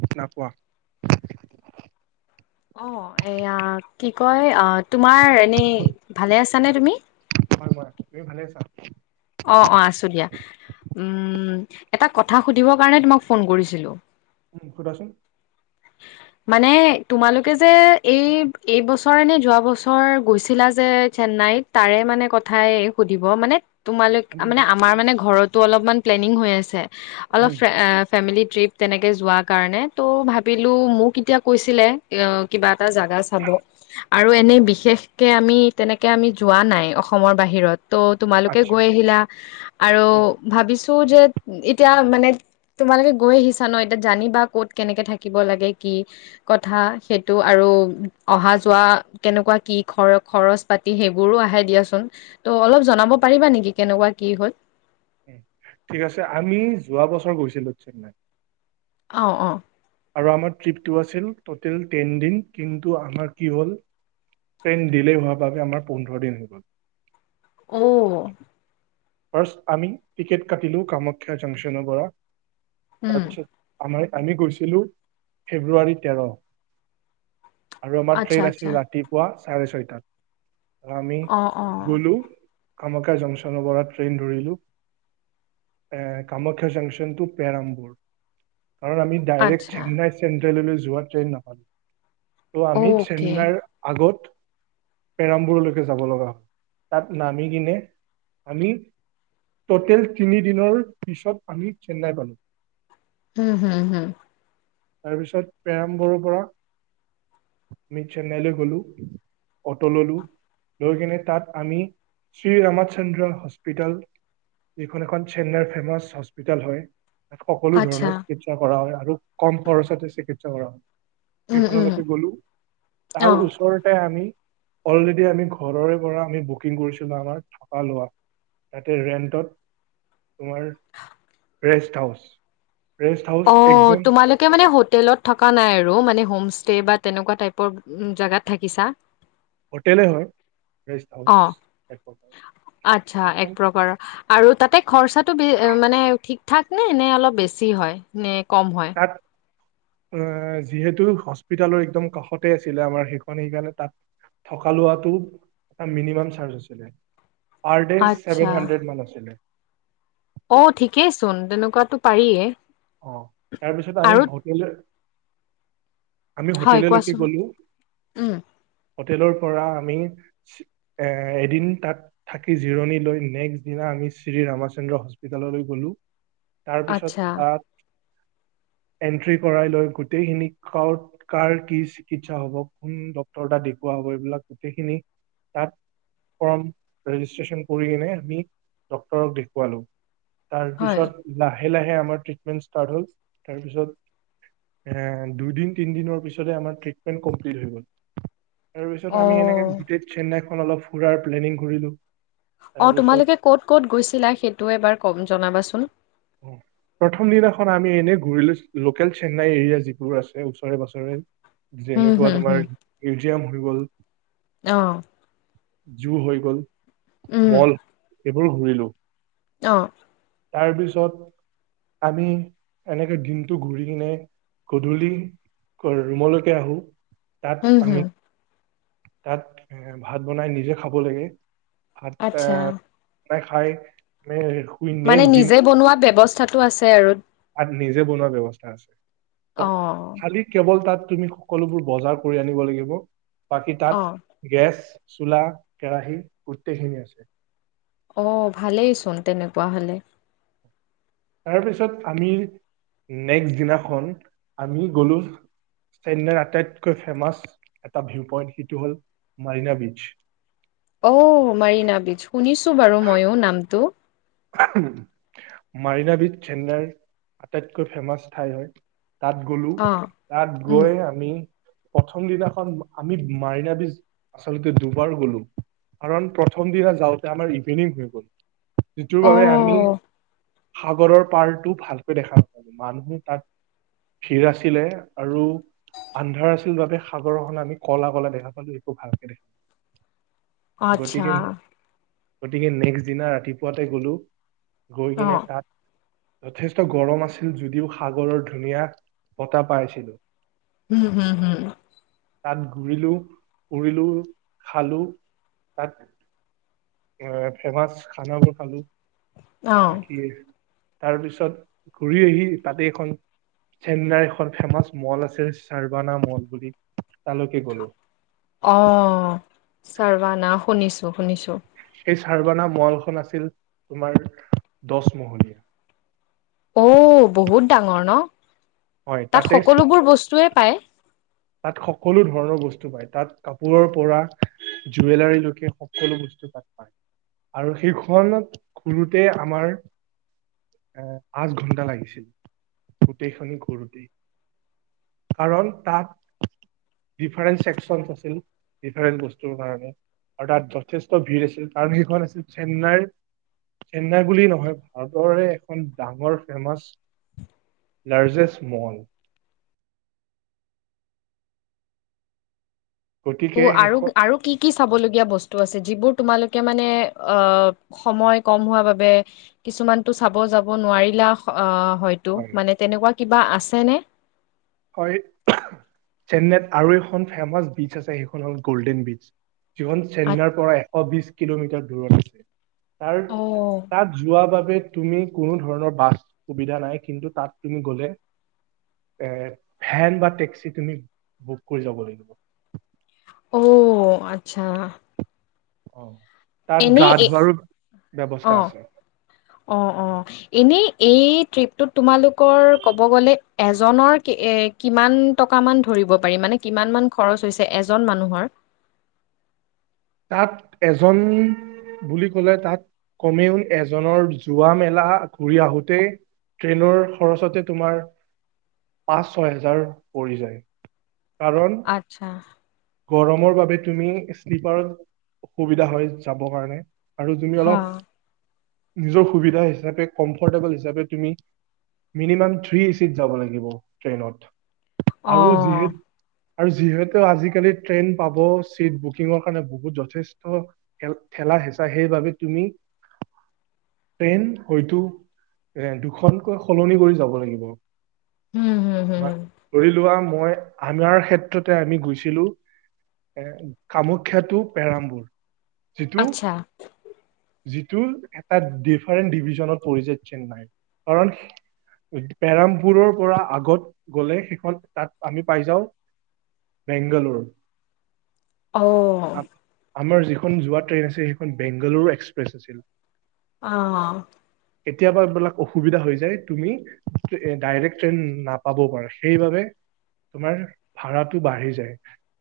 অ' কোৱা? অ' এয়া কি কয় অ তোমাৰ এনেই ভালে আছানে তুমি? হয়-হয় তুমি ভালে আছা? অ-অ আছো দিয়া। উম' এটা কথা সুধিবৰ কাৰণে তোমাক ফোন কৰিছিলো? উম' সোধাচোন? মানে তোমালোকে যে এই এইবছৰে নে যোৱা বছৰ গৈছিলা যে চেন্নাইত তাৰে মানে কথাই সুধিব, মানে তোমালোক মানে আমাৰ মানে ঘৰত তটো অলপমান প্লেনিং হৈ আছে। অলপ উম। ফেমিলি ট্ৰিপ তেনেকে যোৱাৰ কাৰণে ত' ভ বিলো মোক এতিয়া কৈছিলে কিবা এটা জাগা চাব আৰু এনেই বিশেষকে আমি তেনেকে আমি যোৱা নাই অসমৰ বাহিৰত। ত' তোমালোকে আচ্ছা গৈ আহিলা আৰু উম ভাবিছো তো যে এতিয়া মানে তোমালোকে গৈ আহিছা ন, এতিয়া জানিবা ক'ত কেনেকে থাকে। থাকিব লাগে কি কথা সেইটো আৰু অহা যোৱা, কেনেকুৱা কি খৰ খৰচ -পাতি সেইবোৰো আহে দিয়াচোন ত' অলপ জনাব পাৰিবা নেকি কেনেকুৱা কি হ'ল? ঠিক আছে আমি যোৱা বছৰ গৈছিলো অ' অ ' আৰু আমাৰ ট্ৰিপটো আছিল ট'টেল টেন দিন কিন্তু আমাৰ কি হ'ল ট্ৰেইন ডিলেই হোৱাৰ বাবে আমাৰ পোন্ধৰ দিন হৈ গ'ল। অ' ফাৰ্চ আমি টিকেট কাটিলো কামাখ্যা জংছনৰ পৰা। উম তাৰপিছত আমাৰ। আমি গৈছিলোঁ ফেব্ৰুৱাৰী তেৰ। আৰু আমাৰ আচ্ছা ট্ৰেইন আচ্ছা আছিলো ৰাতিপুৱা। চাৰে ছয়টাত। আমি অ অ গ'লো। কামাখ্যা জংছনৰ পৰাত ট্ৰেইন ধৰিলো কামাখ্যা জংছন টু পেৰামবুৰ। কাৰণ আমি ডাইৰেক্ট আচ্ছা চেন্নাই চে চেন্ট্ৰেললৈ যোৱা ট্ৰেইন নাপালোঁ। ত' আমি অ'কে চেন্নাৰ আগত। পেৰমবোৰলৈকে যাব লগা হয় তাত নামি কিনে আমি। ট'টেল তিনিদিনৰ পিছত আমি চেন্নাই পালো। হম- হম -হম তাৰপিছত প্ৰেৰামবৰ পৰা আমি চেন্নাইলৈ গলো অট ললো লৈ কিনে তাত আমি শ্ৰীৰামাচন্দ্ৰ হস্পিতাল যিখন এখন চেন্নাইৰ ফেমাচ হস্পিতেল হয়। তাত সকলো আচ্ছা ধৰণৰ চিকিৎসা কৰা হয়। [unintelligible] কম খৰচতে চিকিৎসা কৰা হয়। উম উম সেইখনলৈকে গ'লো অ তাৰ ওচৰতে আমি। অলৰেডি আমি ঘৰৰে পৰা আমি বুকিং কৰিছিলোঁ আমাৰ থকা লোৱা তাতে ৰেণ্টত তোমাৰ ৰেষ্ট হাউচ। ৰেষ্ট হাউচ একদম। কে মানে হোটেলত থকা নাই আৰু মানে হোম ষ্টে বা তেনেকুৱা টাইপৰ জোগাত থাকিছা? হোটেলে হয় ৰেষ্ট হাউচ অ' এক প্ৰকাৰ আচ্ছা এক সেইখন প্ৰকাৰৰ আৰু তাতে। খৰচাটো বে মানে ঠিক ঠাক নে- নে অলপ বেছি হয়। নে কম হয়। তাত যিহেতু হস্পিতালৰ একদম কাষতে আছিলে আমাৰ সেইখন সেইকাৰণে তাত থকা লোৱাটো এটা মিনিমাম চাৰ্জ আছিলে। পাৰডে আচ্ছা, ছেভেন হাড্ৰেড মান আছিলে। অ' ঠিকেইচোন তেনেকুৱাতো পাৰিয়ে। অ' তাৰপিছত আমি আৰু হোটেল। আমি হয় হোটেললৈকে কোৱাচোন? গ'লো। উম, হোটেলৰ পৰা আমি এ এদিন তাত থাকি জিৰণি লৈ নেক্সট দিনা আমি শ্ৰী ৰামচন্দ্ৰ হস্পিতাললৈ গলো তাৰ পিছত আচ্ছা তাত এন্ট্ৰি কৰাই লৈ গোটেইখিনি কাৰ কাৰ কি চিকিৎসা হব কোন ডক্টৰ তাত দেখুওৱা হব এইবিলাক গোটেইখিনি তাত ফ্ৰম ৰেজিষ্ট্ৰেশ্যন কৰি কিনে আমি ডক্টৰক দেখুৱালো তাৰ হয়, পিছত লাহ লাহে লাহে আমাৰ ট্ৰিটমেণ্ট ষ্টাৰ্ট হ'ল তাৰপিছত এ দুদিন তিনদিনৰ পিছতে আমাৰ ট্ৰিটমেণ্ট কমপ্লিট হৈ গ'ল তাৰ পিছত আমি এনেকে অ'। গোটেই চেন্নাই খন অলপ ফুৰাৰ প্লেনিং কৰিলো অ তাৰপিছত তোমালোকে কত ক'ত গৈছিলা সেইটো এবাৰ জনাবাচোন চোন অ প্ৰথম দিনাখন আমি এনেই ঘূৰিলো লোকেল চেন্নাই এৰিয়া যিবোৰ আছে ওচৰে পাজৰে হুম, যেনেকুৱা হুম, তোমাৰ মিউজিয়াম গল আহ জু হৈ গ'ল মল এইবোৰো ঘোৰিলোঁ অ তাৰ পিছত আমি এনেকে দিনটো ঘূৰি কিনে গধূলি ৰুমলৈকে আহো তাত হুম, হুম, আমি তাত এ ভাত বনাই নিজে খাব লাগে ভাত আচ্ছা। এ খাই শুই মানে নেক্সট নিজে বনোৱা ব্যৱস্থা স্থাতো আছে আৰু তাত নিজে বনোৱা ব্যৱস্থা আছে অ', খালি কেৱল তাত তুমি সকলোবোৰ বজাৰ কৰি আনিব লাগিব বাকী অ', তাত গেছ চোলা কেৰাহী গোটেইখিনি আছে অ ভালেইচোন তেনেকুৱা হলে তাৰপিছত আমি নেক্সট দিনাখন আমি গলোঁ চেন্নাইৰ আটাইতকৈ ফেমাছ এটা ভিউ পইণ্ট সেইটো হ'ল মালিনা ব্ৰীছ অঔ মাৰিনা ব্ৰীছ শুনিছো বাৰু ময়ো নামটো মাৰিনাাবিছ চেন্নাইৰ আটাইতকৈ ফেমাছ ঠাই হয় তাত গলো অ'। তাত উম, গৈ আমি প্ৰথম দিনাখন আমি মাৰিনা বীজ আচলতে দুবাৰ গলো কাৰণ প্ৰথম দিনা যাওঁতে আমাৰ ইভিনিং হৈ গ'ল যিটোৰ বাবে আমি অ' সাগৰৰ পাৰটো ভালকৈ দেখা নাপালো মানুহো তাত ভিৰ আছিলে আৰু আন্ধাৰ আছিল বাবে সাগৰখন আমি কলা কলা দেখা পালো একো ভালকে দেখা অ নাপালো। আচ্ছা গতিকে গতিকে নেক্সট দিনা ৰাতিপুৱা পোৱাতে গ'লো গৈ কিনে অ' তাত যথেষ্ট গৰম আছিল যদিও সাগৰৰ ধুনীয়া বতাহ পাইছিলো উম হম হম তাত ঘূৰিলো ফুৰিলো খালো তাত এ ফেমাচ খানাবোৰ খালো অ', বাকী তাৰপিছত ঘূৰি আহি তাতে এখন চেন্নাইৰ এখন ফেমাচ মল আছে চাৰ্বানা মল বুলি তালৈকে গ'লো আহ চাৰ্বানা শুনিছোঁ শুনিছোঁ এই ছাৰ্বানা মলখন আছিল তোমাৰ দহ মহলীয়া অ বহুত ডাঙৰ ন হয় তাত তাতে সকলোবোৰ বস্তুয়ে পায় তাত সকলো ধৰণৰ বস্তু পায় তাত কাপোৰৰ পৰা জুৱেলাৰীলৈকে সকলো বস্তু তাত পায় আৰু সেইখনত ঘুৰোতে আমাৰ এ পাঁচ ঘন্টা লাগিছিল গোটেইখন ঘুৰোতেই কাৰণ তাত ডিফাৰেন্ট ছেকচন আছিল ডিফাৰেণ্ট বস্তুৰ কাৰণে আৰু তাত যথেষ্ট ভিৰ আছিল কাৰণ সেইখন আছিল চেন্নাইৰ চেন্নাই বুলি নহয় ভাৰতৰে এখন ডাঙৰ ফেমাছ লাৰ্জেষ্ট মল ত গতিকে আৰু সেইখন আৰু কি কি চাব লগীয়া বস্তু আছে যিবোৰ তোমালোকে মানে অ সময় কম হোৱা বাবে কিছুমানতটো চাব যাব নোৱাৰিলা হয়তটো হয় মানে তেনেকুৱা কিবা আছেনে হয় চেন্নাইত আৰু এখন ফেমাচ ব্ৰীচ আছে সেইখন হ'ল গ'ল্ডেন ব্ৰীচ যিমান আ চেন্নাৰ পৰা এশ বিশ কিলোমিটাৰ দূৰত আছে তাৰ অ' তাত যোৱা বাবে তুমি কোনো ধৰণৰ বাছ সুবিধা নাই কিন্তু তাত তুমি গলে এ ভেন বা টেক্সি তুমি বুক কৰি যাব লাগিব অ আচ্ছা অ তাত এনেই গা এ ধোৱাৰো ব্যৱস্থা অ আছে অ অ এনেই এই ট্ৰিপটোত তোমালোকৰ ক'ব গ'লে এজনৰ এ কিমান টকা মান ধৰিব পাৰি মানে কিমান মান খৰচ হৈছে এজন মানুহৰ তাত এজন বুলি ক'লে তাত কমেও এজনৰ যোৱা মেলা ঘূৰি আহোঁতেই ট্ৰেইনৰ খৰচতে তোমাৰ পাঁচ ছয় হেজাৰ পৰি যায় কাৰণ আচ্ছা গৰমৰ বাবে তুমি শ্লিপাৰত অসুবিধা হয় যাবৰ কাৰণে আৰু তুমি হা অলপ নিজৰ সুবিধা হিচাপে কমফৰ্টেবল হিচাপে তুমি মিনিমাম থ্ৰী এচিত যাব লাগিব ট্ৰেইনত আৰু আহ', যিহে আৰু যিহেতু আজিকালি ট্ৰেইন পাব চিট বুকিঙৰ কাৰণে বহুত যথেষ্টেল ঠেলা হেঁচা সেইবাবে তুমি, ট্ৰেইন হয়তো এ', দুখনকৈ সলনি কৰি যাব লাগিব। উম হুম ম হুম ধৰি লোৱা মই আমাৰ ক্ষেত্ৰতে আমি গৈছিলো। এ', কামাখ্যা টো পেৰামবুৰ আচ্ছা। যিটো এটা ডিফাৰেণ্ট ডিভিজনত পৰিছে। চেন্নাই কাৰণ পেৰামপুৰৰ পৰা আগত গ'লে সেইখন তাত আমি পাই যাওঁ বেংগালোৰ। অ'হ আমাৰ যিখন যোৱা ট্ৰেইন আছিল। সেইখন বেংগালুৰু এক্সপ্ৰেছ আছিল। অহ', কেতিয়াবা এইবিলাক অসুবিধা হৈ যায়। তুমি ডাইৰেক্ট ট্ৰেইন নাপাবও পাৰা। সেইবাবে তোমাৰ ভাড়াটো বাঢ়ি যায়।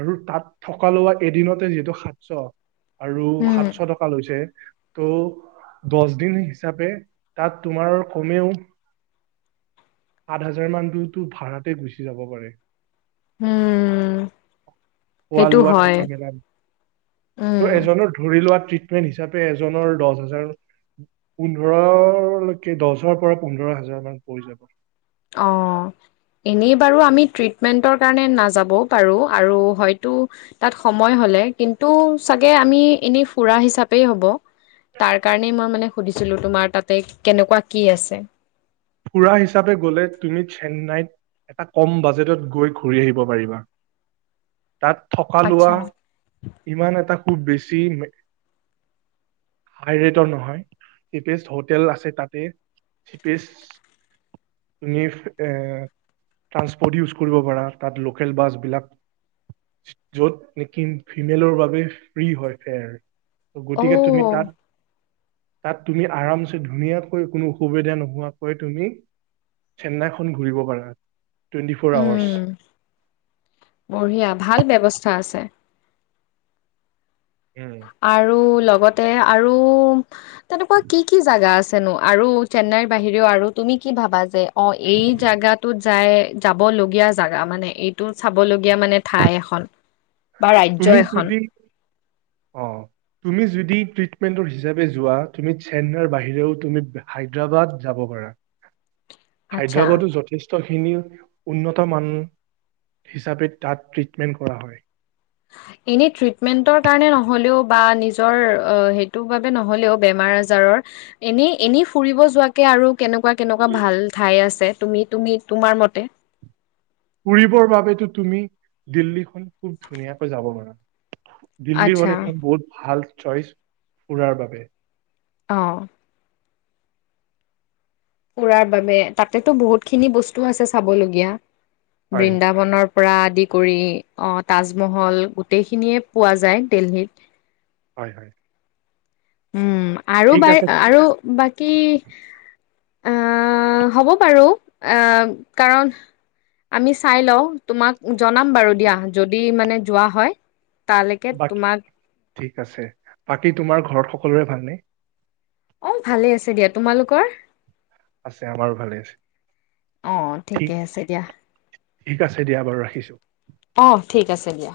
আৰু তাত থকা লোৱা এদিনতে যিহেতু সাতশ। আৰু উম সাতশ টকা লৈছে। ত', দহ দিন হিচাপে তাত তোমাৰ কমেও। সাত হাজাৰ মান দুয়োতো ভাৰাতে গুচি যাব পাৰে। উম',। হোৱা সেইটো লোৱা হয় থকা মেলা ত' উম এজনৰ ধৰি লোৱা তৃতীয়। হেটো হিচাপে এজনৰ দহ হাজাৰ পোন্ধৰলৈকে দহৰ পৰা পোন্ধৰ হাজাৰ মান পৰি যাব। অঁ ', এনেই বাৰু আমি ট্ৰিটমেণ্টৰ কাৰণে নাযাবও পাৰোঁ। আৰু হয়তো তাত সময় হ'লে কিন্তু চাগে আমি এনেই ফুৰা হিচাপেই হ'ব। তাৰ কাৰণেই মই মানে। সুধিছিলো তোমাৰ তাতে কেনেকুৱা কি আছে? ফুৰা হিচাপে গ'লে তুমি চেন্নাইত এটা কম বাজেটত গৈ ঘূৰি আহিব পাৰিবা। তাত থকা লোৱা ইমান এটা। খুব বেছি হাই ৰেটৰ নহয় চিপে হোটেল আছে তাতে চিপেষ্ট। তুমি এ', ট্ৰানসপৰ্ট ইউজ কৰিব পাৰা তাত লোকেল বাছ বিলাক য'ত নেকি ফিমেলৰ বাবে ফ্ৰী হয় ফেয়ৰ। ত ', গতিকে তুমি অ', তাত। তাত তুমি আৰামছে ধুনীয়াকৈ কোনো অসুবিধা নোহোৱো। কৈ তুমি চেন্নাইখন ঘূৰিব পাৰা। টুৱেণ্টি ফ'ৰ আৱাৰ্চ উম', বঢ়িয়া ভাল ব্যৱস্থা। ৱস্থা আছে। আৰু লগ। লগতে আৰু। তেনেকুৱা কি -কি জাগা আছে? জানো আৰু চেন্নাইৰ বাহিৰেও আৰু তুমি কি ভাবা যে। অ', এই জোগাটোত। যাই যাব লগগীয়া জোগা মানে এইটো চাবলগীয়া মানে ঠাই এখন। বা ৰাজ্য এখন। অঁ তুমি যদি ট্ৰিটমেণ্টৰ হিচাপে যোৱা তুমি চেন্নাইৰ বাহিৰেও তুমি হায়দৰাবাদ যাব পাৰা। আচ্ছা। হায়দৰাবাদো যথেষ্ট। খিনি উন্নত মান হিচাপে তাত ট্ৰিটমেণ্ট কৰা হয়। এনে ট্ৰিটমেণ্টৰ কাৰণে নহ'লেও বা‌‌ নিজৰ সেইটো ভাবে নহলে ও বেমাৰ আজাৰত এনেই ফুৰিব যোৱাকে আৰু কেনেকুৱা কেনেকুৱা ভাল ঠাই আছে। তোমাৰ মতে ফুৰিবৰ বাবেতো তুমি দিল্লীখন খুব ধুনীয়াকৈ যাব পাৰা। দিল্লী আচ্ছা হ'ল এখন বহুত ভাল চইচ ফুৰাৰ বাবে আহ ফুৰাৰ বাবে তাতেতো বহুত খিনি বস্তু আছে চাবলগীয়া হয় বৃন্দাবনৰ পৰা আদি কৰি আহ তাজমহল গোটেইখিনিয়ে পোৱা যায় দিল্লীত হয় হয় উম আৰু ঠিক বাই আছে আৰু বাকী কি আহ হ'ব বাৰু আহ কাৰণ আমি চাই লওঁ তোমাক জনাম বাৰু দিয়া যদি মানে যোৱা হয় তালৈকে বাকী তোমাক ঠিক আছে বাকী তোমাৰ ঘৰত সকলোৰে ভালনে অ ভালে আছে দিয়া তোমালোকৰ আছে আমাৰো ভালে আছে আহ ঠিক ঠিকে আছে দিয়া ঠিক আছে দিয়া বাৰু ৰাখিছো অ ঠিক আছে দিয়া